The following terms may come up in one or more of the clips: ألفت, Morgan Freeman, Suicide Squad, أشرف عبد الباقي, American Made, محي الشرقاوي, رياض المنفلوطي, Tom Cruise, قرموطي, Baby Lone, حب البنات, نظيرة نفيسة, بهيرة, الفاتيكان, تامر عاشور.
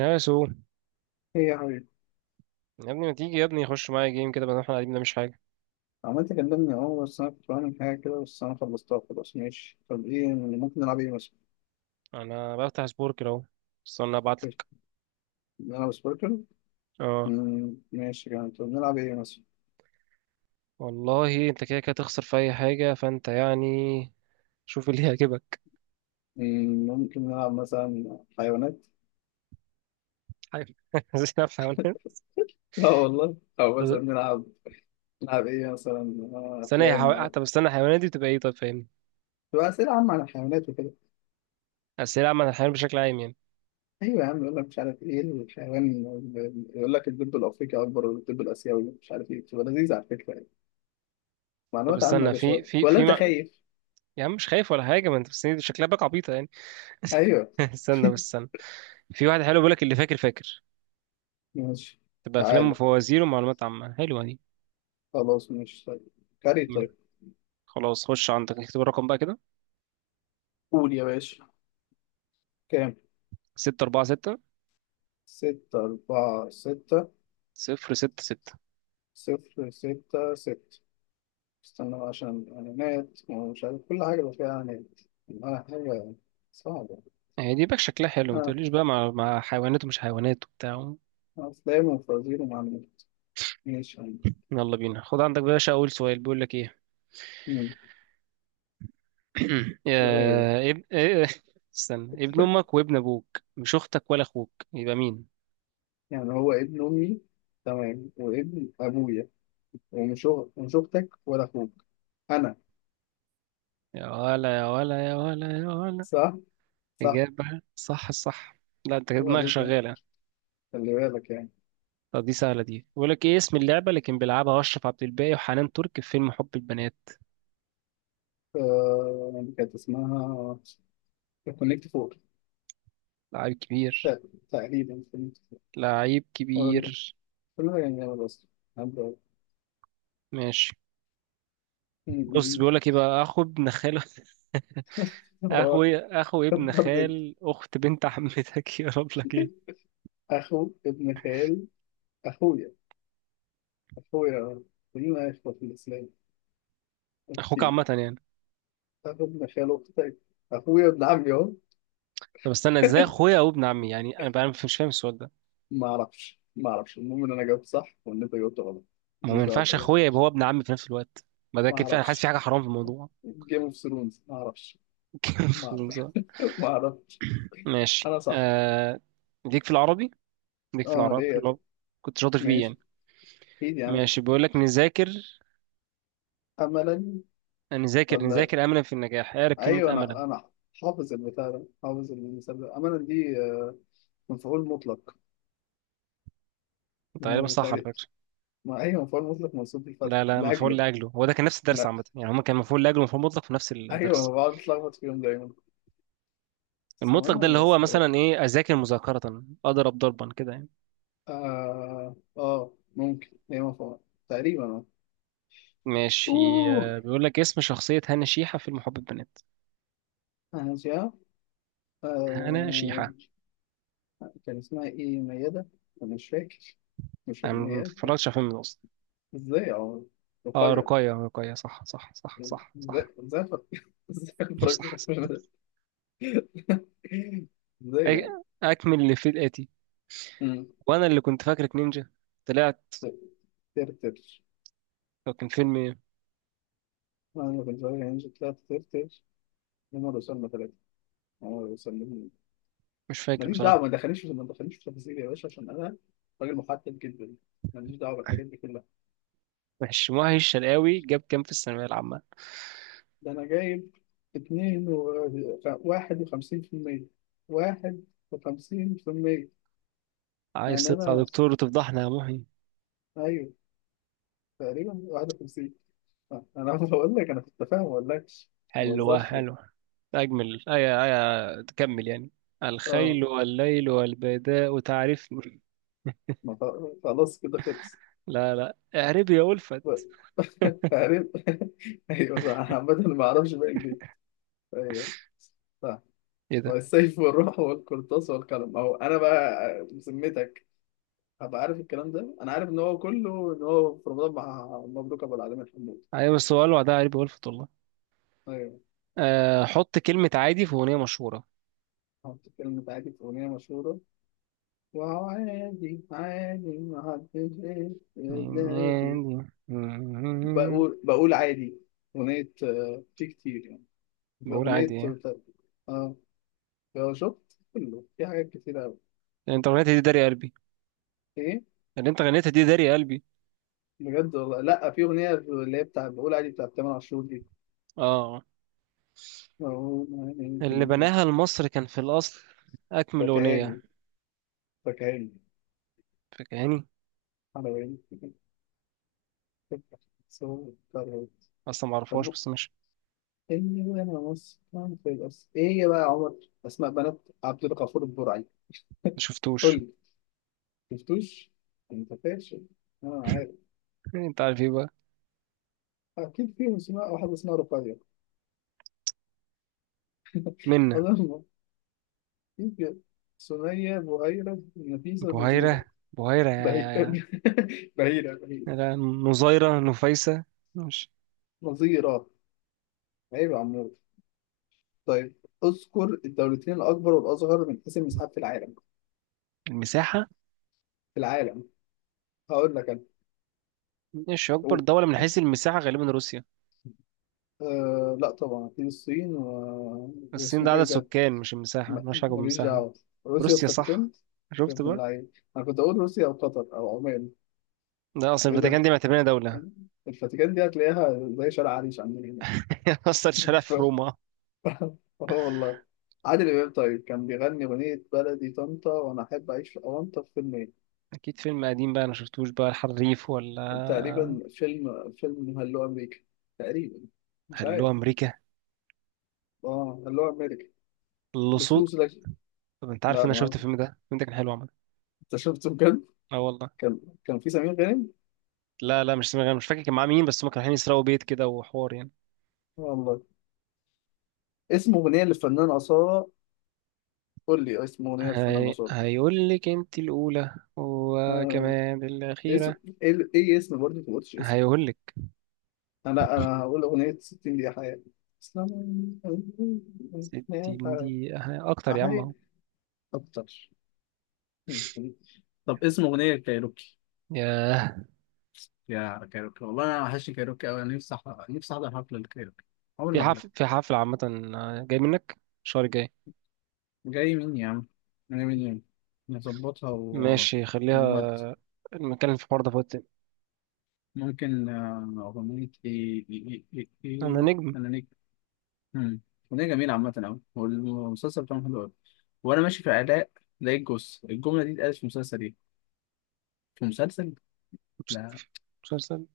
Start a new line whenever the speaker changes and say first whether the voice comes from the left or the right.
right: يا سو،
left: ايه يا حبيبي؟
right: يا ابني ما تيجي؟ يا ابني خش معايا جيم كده بدل ما احنا قاعدين مش حاجه.
left: عملت كلمني، بس انا كنت بعمل حاجة كده بس انا خلصتها خلاص. ماشي، طب ايه يعني، ممكن نلعب ايه مثلا؟
right: انا بفتح سبور كده اهو. استنى
left: طيب،
right: ابعتلك.
left: نلعب سبوركل؟
right: اه
left: ماشي يعني، طب نلعب ايه مثلا؟
right: والله انت كده كده تخسر في اي حاجه فانت يعني. شوف اللي هيعجبك.
left: ممكن نلعب مثلا حيوانات؟
right: حاجه اسئله في حيوانات.
left: لا والله، او مثلا
right: طب
left: نلعب ايه مثلا،
right: استنى يا
left: افلام
right: حيوان،
left: او
right: طب استنى الحيوانات دي بتبقى ايه؟ طيب فاهمني،
left: تبقى اسئلة عامة عن الحيوانات وكده.
right: اسئله عامه عن الحيوان بشكل عام يعني.
left: ايوه يا عم، يقول لك مش عارف ايه الحيوان، يقول لك الدب الافريقي اكبر ولا الدب الاسيوي، مش عارف ايه، بتبقى لذيذة على فكرة يعني،
right: طب
left: معلومات عامة يا
right: استنى، في
left: باشا،
right: في
left: ولا
right: في
left: انت
right: ما...
left: خايف؟
right: يا عم مش خايف ولا حاجه، ما انت بس دي شكلها باك عبيطه يعني.
left: ايوه.
right: استنى بس استنى. في واحد حلو بيقول لك اللي فاكر فاكر.
left: ماشي.
right: تبقى افلام
left: تعال،
right: وفوازير ومعلومات عامه حلوه دي.
left: خلاص ماشي طيب، كاري طيب.
right: خلاص خش عندك اكتب الرقم بقى كده:
left: قول يا باشا، كام؟
right: ستة أربعة ستة
left: ستة أربعة ستة.
right: صفر ستة ستة
left: صفر ستة ستة. استنى بقى عشان إعلانات ومش عارف، كل حاجة بقى فيها إعلانات، والله حاجة صعبة.
right: هي دي باك شكلها حلو، ما
left: آه،
right: تقوليش بقى مع حيوانات ومش حيوانات وبتاع.
left: أفلام وفوازير ومعلومات. ماشي يا عم.
right: يلا بينا، خد عندك بقى يا باشا. أول سؤال بيقول لك إيه؟
left: مم. أيوه،
right: إيه. استنى، ابن أمك وابن أبوك مش أختك ولا أخوك يبقى مين؟
left: يعني هو ابن أمي، تمام، وابن أبويا، ومش أختك ولا أخوك، أنا.
right: يا ولا يا ولا يا ولا يا ولا!
left: صح. صح.
right: إجابة صح الصح. لا أنت كده
left: هو
right: دماغك
left: ده كان.
right: شغالة.
left: خلي بالك يعني.
right: طب دي سهلة، دي بيقول لك إيه اسم اللعبة اللي كان بيلعبها أشرف عبد الباقي وحنان ترك في فيلم حب البنات؟
left: آه، كانت اسمها كونكت فور.
right: لعيب كبير،
left: ت- تقريبا فهمت.
right: لعيب
left: اقول لك،
right: كبير.
left: كله يعني، انا بس، عبد
right: ماشي. بص،
left: الله.
right: بيقول لك ايه بقى: اخو ابن خال
left: هو
right: اخوي، اخو ابن
left: برضه
right: خال اخت بنت عمتك يا رب لك ايه.
left: اخو ابن خال، اخويا اخويا، كلنا اخوه في الاسلام،
right: اخوك
left: اكيد.
right: عامة يعني.
left: اخو ابن خال اختك، اخويا ابن عمي اهو.
right: طب استنى، ازاي اخويا او ابن عمي؟ يعني انا بقى مش فاهم السؤال ده.
left: ما اعرفش، ما اعرفش، المهم ان انا جاوبت صح وان انت جاوبت غلط.
right: ما هو ما
left: ماليش دعوه
right: ينفعش
left: باي حاجه.
right: اخويا يبقى هو ابن عمي في نفس الوقت. ما ده
left: ما
right: كده انا حاسس في
left: اعرفش.
right: حاجة حرام في الموضوع.
left: جيم اوف ثرونز. ما اعرفش. ما اعرفش. ما اعرفش.
right: ماشي.
left: انا صح.
right: ليك في العربي، ليك في
left: اه،
right: العربي
left: ليه
right: في
left: يا طب؟
right: العربي. كنت شاطر فيه
left: ماشي.
right: يعني.
left: اكيد يعني.
right: ماشي بيقول لك: نذاكر
left: املا
right: نذاكر
left: ولا،
right: نذاكر املا في النجاح. اعرف كلمة
left: ايوه،
right: املا.
left: انا حافظ البتاع ده، حافظ المثال ده، امانه دي، مفعول مطلق.
right: طيب، تقريبا
left: مم،
right: صح على
left: تقريبا.
right: فكرة.
left: ما ايوه، مفعول مطلق منصوب
right: لا
left: بالفتح
right: لا، مفعول
left: لاجله.
right: لاجله هو ده كان، نفس الدرس
left: لا،
right: عامه يعني، هما كان مفعول لاجله ومفعول مطلق في نفس
left: ايوه، انا
right: الدرس.
left: بقعد اتلخبط فيهم دايما، بس
right: المطلق
left: امانه
right: ده اللي
left: انا
right: هو
left: بس
right: مثلا ايه؟ اذاكر مذاكره، اضرب ضربا، كده يعني.
left: ممكن هي مفعول، تقريبا
right: ماشي.
left: اوه.
right: بيقول لك اسم شخصيه هنا شيحه في المحب البنات.
left: انا جا
right: هنا
left: آه
right: شيحه.
left: كان اسمها ايه، ميادة؟ انا مش فاكر مش
right: انا
left: فاكر
right: ما
left: ميادة كان.
right: اتفرجتش على فيلم ده اصلا.
left: ازاي يا عمر؟
right: اه
left: رقية.
right: رقيه، رقيه، صح صح صح صح.
left: ازاي؟
right: صح،
left: ازاي؟ ازاي؟ ازاي
right: صح.
left: الفراكشن؟
right: صح.
left: ازاي يعني؟
right: اكمل اللي في الاتي.
left: مم.
right: وانا اللي كنت فاكرك نينجا طلعت.
left: ترتر.
right: هو كان فيلم إيه؟
left: انا كنت صغير يعني، طلعت ترتر. هم وصلنا ثلاثة، هم وصلنا.
right: مش فاكر
left: ماليش
right: بصراحه.
left: دعوة. ما دخلنيش، ما دخلنيش في تفاصيل يا باشا، عشان انا راجل محدد جدا. ماليش دعوة بالحاجات دي كلها.
right: ماشي. محي الشرقاوي جاب كام في الثانويه العامه؟
left: ده انا جايب اتنين و... واحد وخمسين في المية واحد وخمسين في المية.
right: عايز
left: يعني
right: تطلع
left: انا،
right: دكتور وتفضحنا يا محي.
left: ايوه، تقريبا واحد وخمسين. انا بقول لك، انا كنت فاهم، ما اقولكش. ما
right: حلوة
left: بهزرش.
right: حلوة. أجمل أي، أي تكمل يعني.
left: اه.
right: الخيل والليل والبيداء تعرفني.
left: ما خ- خلاص كده، خلص.
right: لا لا، اعربي يا ألفت.
left: عارف. ايوه صح، انا عامة ما اعرفش باقي البيت. ايوه. صح.
right: إيه ده.
left: والسيف والروح والقرطاس والقلم اهو. انا بقى بذمتك، هبقى عارف الكلام ده؟ انا عارف ان هو كله، ان هو في رمضان مع مبروك ابو العالمين حمود.
right: أيوة بس هو قالوا ده اعربي يا ألفت والله.
left: ايوه.
right: أه، حط كلمة عادي في أغنية مشهورة.
left: حط كلمة عادي في أغنية مشهورة. وهو عادي، عادي، محدش، عادي، بقول عادي. أغنية، في كتير يعني.
right: بقول عادي
left: أغنية،
right: يعني.
left: اه شفت كله في حاجات كتيرة أوي.
right: اللي أنت غنيتها دي داري قلبي،
left: ايه؟
right: اللي أنت غنيتها دي داري قلبي.
left: بجد والله، لا، في اغنيه اللي هي بتاع بقول عادي بتاع تامر عاشور دي.
right: آه.
left: أقول
right: اللي
left: عادي،
right: بناها لمصر كان في الأصل. أكمل أغنية.
left: فكهاني، فكهاني.
right: فاكراني.
left: على وين؟ صوت طرب.
right: أصلا معرفهاش
left: طب
right: بس مش.
left: اني، وانا مسكن في الأس، ايه يا بقى يا عمر؟ اسماء بنات عبد الغفور البرعي. قول
right: مشفتوش.
left: لي. شفتوش؟ انت فاشل. انا عارف
right: أنت عارف إيه بقى؟
left: اكيد فيهم اسماء، واحده اسمها رقية
right: منا.
left: اظن، اكيد فيهم. سنية، بهيرة، نفيسة، نظيرة.
right: بهيرة، بهيرة
left: بهي... بهيرة.
right: يا- نظيرة نفيسة. مش
left: نظيرة. عيب يا عمور. طيب، اذكر الدولتين الأكبر والأصغر من حيث المساحات في العالم.
right: المساحة.
left: في العالم. هقول لك أنا.
right: مش أكبر
left: قول.
right: دولة من حيث المساحة غالبا روسيا؟
left: آه، لا، طبعا أكيد الصين
right: الصين
left: واسمه
right: ده عدد
left: إيه ده؟
right: سكان مش المساحة، مالهاش علاقة
left: ماليش
right: بالمساحة.
left: دعوة. روسيا
right: روسيا
left: والفاتيكان.
right: صح.
left: يا
right: شفت
left: ابن
right: بقى.
left: اللعيب، أنا كنت أقول روسيا أو قطر أو عمان.
right: ده أصل
left: إيه ده؟
right: الفاتيكان دي معتبرينها دولة.
left: الفاتيكان دي هتلاقيها زي شارع عريش عندنا هنا.
right: أصلا شارع في
left: ف-
right: روما.
left: آه والله. عادل إمام طيب كان بيغني أغنية بلدي طنطا وأنا أحب أعيش في أونطا في فيلم،
right: أكيد فيلم قديم بقى، أنا شفتوش بقى الحريف ولا؟
left: تقريبا فيلم هلو امريكا، تقريبا، مش عارف.
right: هلو أمريكا.
left: اه هلو امريكا.
right: اللصوص.
left: لصوص لك.
right: طب أنت عارف
left: لا،
right: إن أنا
left: ما
right: شفت
left: أعرف.
right: الفيلم ده كان حلو عامة.
left: انت شفته بجد؟
right: اه والله.
left: كان في سمير غانم
right: لا لا، مش سامع، مش فاكر كان معاه مين، بس هما كانوا رايحين يسرقوا بيت كده وحوار يعني.
left: والله. اسم اغنيه للفنان اصاله. قول لي اسم اغنيه للفنان اصاله.
right: هيقول لك انت الاولى
left: آه.
right: وكمان
left: اسم
right: الاخيره.
left: ايه إيه؟ اسم برضه، ما قلتش اسم.
right: هيقول لك
left: انا هقول اغنيه 60 دقيقه حياه، اسلام عليكم، يا
right: 60
left: حياة.
right: دقيقه اكتر يا عم
left: أحيي
right: اهو.
left: أكتر. طب اسم أغنية كايروكي.
right: ياه.
left: يا كايروكي، والله انا وحشني كايروكي قوي، انا نفسي احضر حفله الكايروكي، عمري
right: في
left: ما احضر.
right: حفل في حفله عامه. جاي منك، الشهر الجاي.
left: جاي مني يا عم، جاي مني. نظبطها و...
right: ماشي
left: من وقت.
right: خليها، نتكلم في الحوار ده في وقت تاني.
left: ممكن اغنيه ايه ايه ايه ايه
right: انا
left: إيه.
right: نجم.
left: انا نيك. مم. اغنيه جميله عامه قوي، والمسلسل بتاعهم حلو قوي. وانا ماشي في علاء لقيت جوز الجمله دي، اتقالت في مسلسل ايه؟ في مسلسل،
right: مس-
left: لا.
right: مسلسل.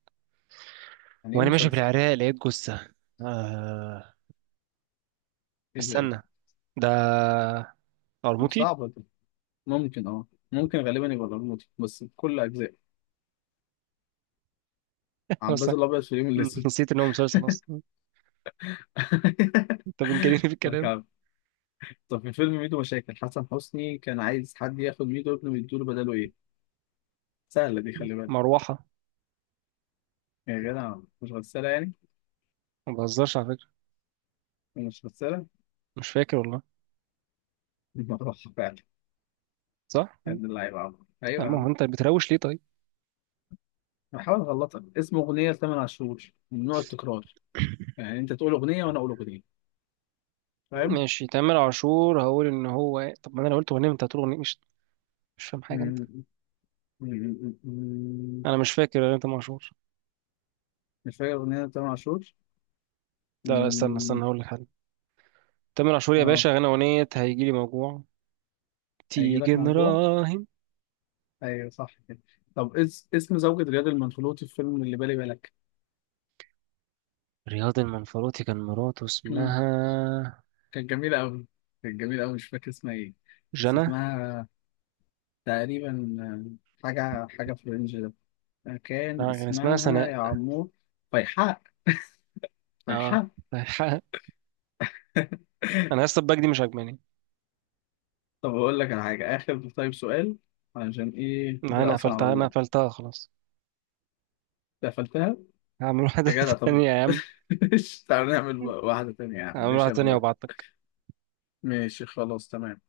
left: يعني ايه
right: وانا ماشي في
left: مسلسل؟
right: العراق لقيت جثه. آه...
left: ايه ده؟ ايه
right: استنى، ده
left: ده؟
right: قرموطي.
left: صعبه دي. ممكن، اه، ممكن غالبا يبقى الأرموطي بس بكل اجزاء. عباس
right: اصلا
left: الابيض في اليوم اللي
right: نسيت ان هو مسلسل اصلا. انت بتجنني في
left: لك
right: الكلام.
left: عم. طب في فيلم ميدو مشاكل، حسن حسني كان عايز حد ياخد ميدو ابنه ويديله بداله ايه؟ سهلة دي، خلي بالك.
right: مروحه.
left: يا جدع، مش غسالة يعني؟
right: ما بهزرش على فكره.
left: مش غسالة؟
right: مش فاكر والله.
left: دي مروحة فعلا.
right: صح
left: يا
right: أيوة.
left: ابن اللعيبة يا عم. ايوه يا
right: ما هو
left: عم،
right: انت بتروش ليه طيب؟
left: بحاول اغلطك. اسمه اغنية لتامر عاشور من نوع التكرار، يعني انت تقول اغنية وانا اقول اغنية. فاهم؟
right: ماشي تامر عاشور هقول ان هو إيه؟ طب ما انا لو قلت اغنيه انت هتقول اغنيه، مش فاهم حاجه انت.
left: م- م- م- م-
right: انا مش فاكر اغنيه تامر عاشور.
left: مش فاكر اغنية لتامر عاشور؟
right: لا لا، استنى
left: م-
right: استنى، هقول لك حاجه. تامر عاشور يا
left: اه
right: باشا غنى اغنيه هيجيلي موجوع.
left: هيجي لك
right: تيجي
left: موضوع.
right: نراهن.
left: ايوه صح كده. طب اسم زوجة رياض المنفلوطي في فيلم اللي بالي بالك.
right: رياض المنفلوطي كان مراته
left: مم.
right: اسمها
left: كانت جميلة أوي كانت جميلة أوي، مش فاكر اسمها ايه. بس
right: جنى.
left: اسمها تقريبا، حاجة حاجة في الرينج ده، كان
right: لا كان اسمها
left: اسمها
right: سناء.
left: يا عمور، فيحاء.
right: اه.
left: فيحاء.
right: انا لسه الباك دي مش عاجباني.
left: طب أقول لك على حاجة آخر، طيب سؤال. علشان ايه
right: انا
left: ده أصلا، على
right: قفلتها انا
left: الله.
right: قفلتها خلاص.
left: قفلتها.
right: هعمل واحده
left: يا جدع، طب.
right: تانية يا عم.
left: مش تعالى نعمل واحدة تانية يا عم؟
right: هعمل
left: مش
right: واحده
left: أنا
right: تانية
left: موافق.
right: وابعتلك.
left: ماشي، خلاص، تمام.